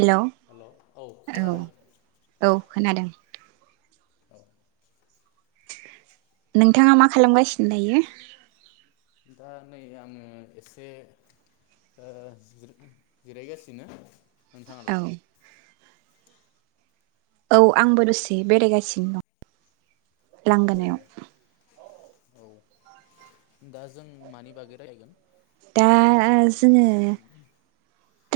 हेल' औ औ खोनादों। औ। [inaudible] नोंथाङा मा खालामगासिनो दायो? दा नै आङो एसे जिरायगासिनो। [inaudible] औ नोंथाङालाय? औ आंबो दसे बेरायगासिनो दं। औ लांगोनायाव। औ दा जों मानि बागै रायज्लायगोन [inaudible] दा जोङो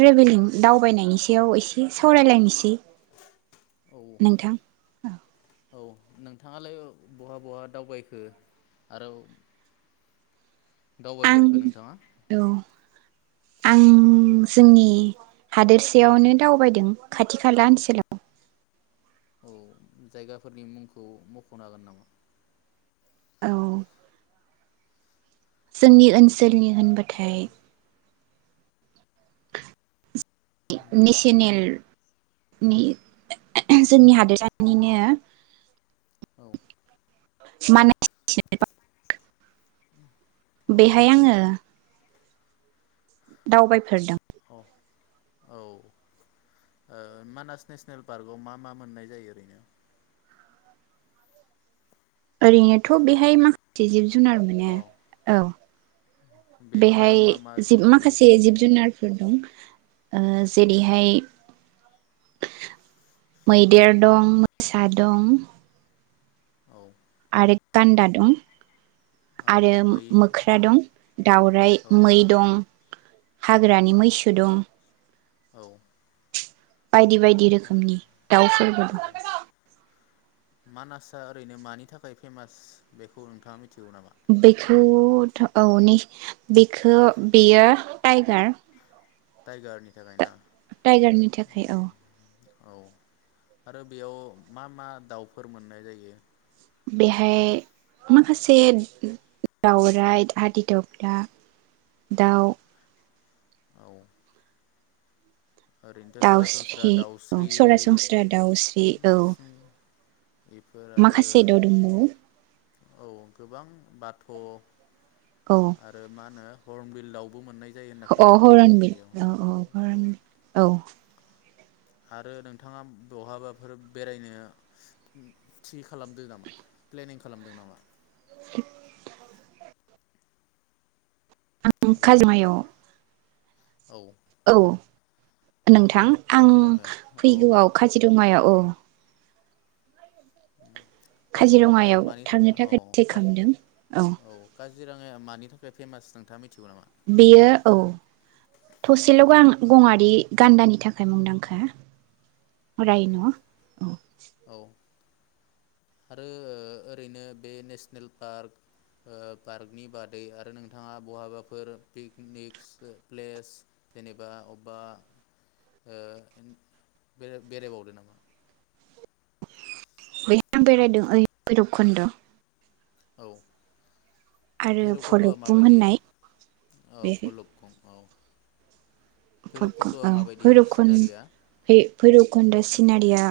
ट्रेभेलिं दावबायनायनि सायाव एसे सावरायलायनोसै। औ नोंथां। औ नोंथाङालाय बहा बहा दावबायखो आरो आं दावबायफेरखो नोंथाङा? औ आं जोंनि हादोरसेयावनो दावबायदों खाथि खाला ओनसोलाव औ जायगाफोरनि मुंखौ मख'नो हागोन नामा? [inaudible] औ। जोंनि ओनसोलनि होनबाथाय नेसनेलनि जोंनि हादोरानिनो। औ। [inaudible] माने [inaudible] औ बेहाय आङो दावबायफेरदों। औ औ मानास नेसनेल पार्कआव मा मा मोननाय जायो ओरैनो ओरैनोथ' हेल' बेहाय औ माखासे जिब जुनार मोनो औ। बेनि बेहाय मादाव मा मा जि जुनार मोनो माखासे जिब जुनार दं जेरैहाय मैदेर दं मोसा दं। औ। [inaudible] आरो गान्दा दं। औ आरो मै मोख्रा दं दाावराइ औ मै दं औ हाग्रानि मैसो दं। औ। बायदि बायदि रोखोमनि दाउफोरबो औ दं। मानासआ ओरैनो मानि थाखाय फेमास बेखौ नोंथाङा मिथि मिथिगौ नामा [inaudible] बे औ बेखौ बेयो टाइगार। टाइगारनि थाखाय ना। टाइगारनि थाखाय औ अ। औ आरो बेयाव मा मा दाउफोर मोननाय जायो? बेहाय माखासे दाउराय, हादि दग्रा दाउ। औ। ओरैनोथ' सरासनस्रा दाउस्रि औ दाउस्रि सरासनस्रा दाउस्रि औ। बेफोर आरो माखासे दाउ दंबावो। औ गोबां बाथ'। औ आरो मा होनो? हर्म बिल दावबो मोननाय। जायो होनना अह खोनादों हरनबिल बेयाव अ अ औ हरन। औ। आरो नोंथाङा बहाबाफोर बेरायनो थि खालामदो नामा प्लेनिं खालामदों नामा? [inaudible] आं हेलौ खाजुमायाव। औ। औ। नोंथां आं काजिरङायाव औ फैगौआव खाजिरङायाव। अ। उम। खाजिरङायाव थांनो थाखाय थि खालामदों अ। जि राङाया मानि थाखाय फेमास नोंथां मि बेयो औ थसेल' गां। गङारि गान्दानि थाखाय मुंदांखा औ रायन' औ। औ। आरो ओ ओरैनो बे नेसनेल पार्क ओ पार्कनि बादै आरो नोंथाङा बहाबाफोर पिकनिकस प्लेस जेनेबा अबेबा ओ बेरा बेरायबावदो नामा? बैहा आं बेरायदों ओइ भैरबखुन्द'। औ। आरो भैरबकुन्द'आ भलुकबुं माबायदि होननाय ओब भलुकखं औ। भुट क भैरबकुन्द'आ अ माबायदि भैरबखुन्द सिनारिया भै भैरबखुन्द सि सिनारिया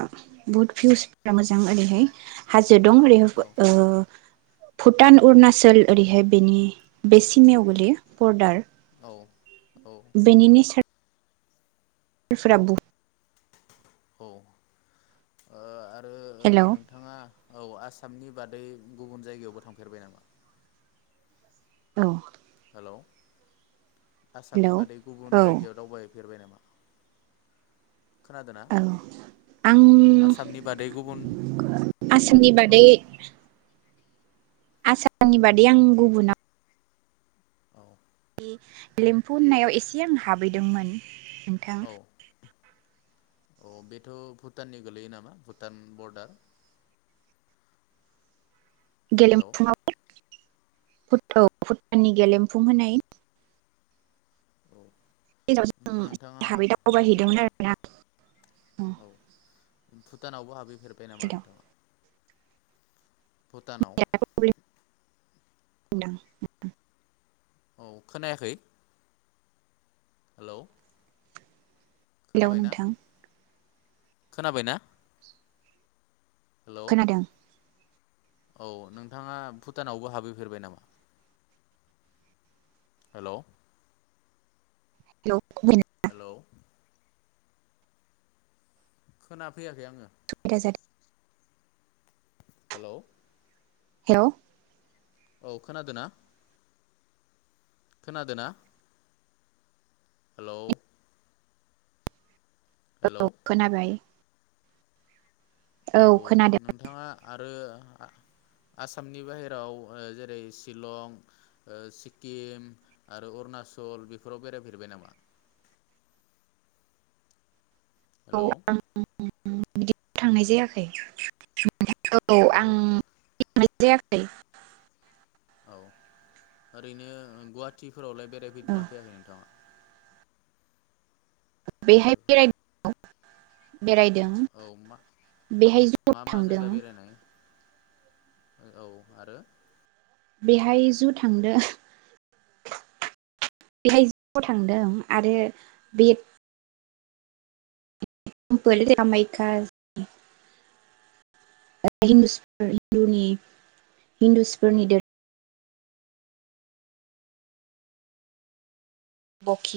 भुट भिउसफोरा मोजां ओरैहाय हा जो दं औ ओरैहोबो ओ भुटान, अरुणाचल ओरैहाय बेनि बे सिमायाव गोलैयो बरडार। अ। बेनि नेसार। ओ फोरा बु औ ओ ओ ओ हेलौ नोंथाङा औ आसामनि बादै गुबुन जायगायावबो थांफेरबाय नामा? औ हेलौ हेलौ आसामनि बादै गुबुन औ जायगायाव औ दावबाय फेरबाय नामा? खोनादोंना आं आसामनि बादै गुबुन दे आसामनि बुं बादै आसामनि बादै आं गुबुुनाव औ लिम्फु होननायाव एसे आं हाबैदोंमोन। नोंथां अ बेथ' भुटाननि गोलैयो नामा भुटान बर्डार हेलौ गेलेम्फुंआव औ भुटाननि गेलेमफुं होनाय औ [unintelligible] नाव जों नोंथाङा हाबै उम दावबायहैदोंमोन आरोना ओम औ भुटानावबो हाबै फेरबाय नामा नोंथां? भुटानाव न [unintelligible] औ खोनायाखै? हेलौ हेलौ खोनाबायना नोंथां खोनाबायना? हेलौ खोनादों औ नोंथाङा भुटानावबो हाबहैफेरबाय नामा? हेलौ [unintelligible] हेलौ खोना फैयाखै आङो। [unintelligible] हेलौ हेलौ औ खोनादों ना? खोनादोना? हेलौ हेलौ औ खोनाबाय औ औ नोंथाङा आरो आसामनि बाहेराव जेरै शिलं सिक्किम आरो अरुनाचल बेफोराव बेरायफेरबाय नामा औ हेलौ आं बिदि थांनाय जायाखै औ आं थांनाय जायाखै औ ओरैनो गुवाहाटि फोरावलाय औ बेरायफैदोंना फैयाखै नोंथाङा बेहाय बे बेरायदों औ मा बेहाय ज मा मा थांदों जायगा बेरायनाय औ आरो बेहाय जु थांदों बेहाय ज थांदों आरो बे तेमफोल कामायखा हिन्धुनि हिन्दुसफोरनि धो बखि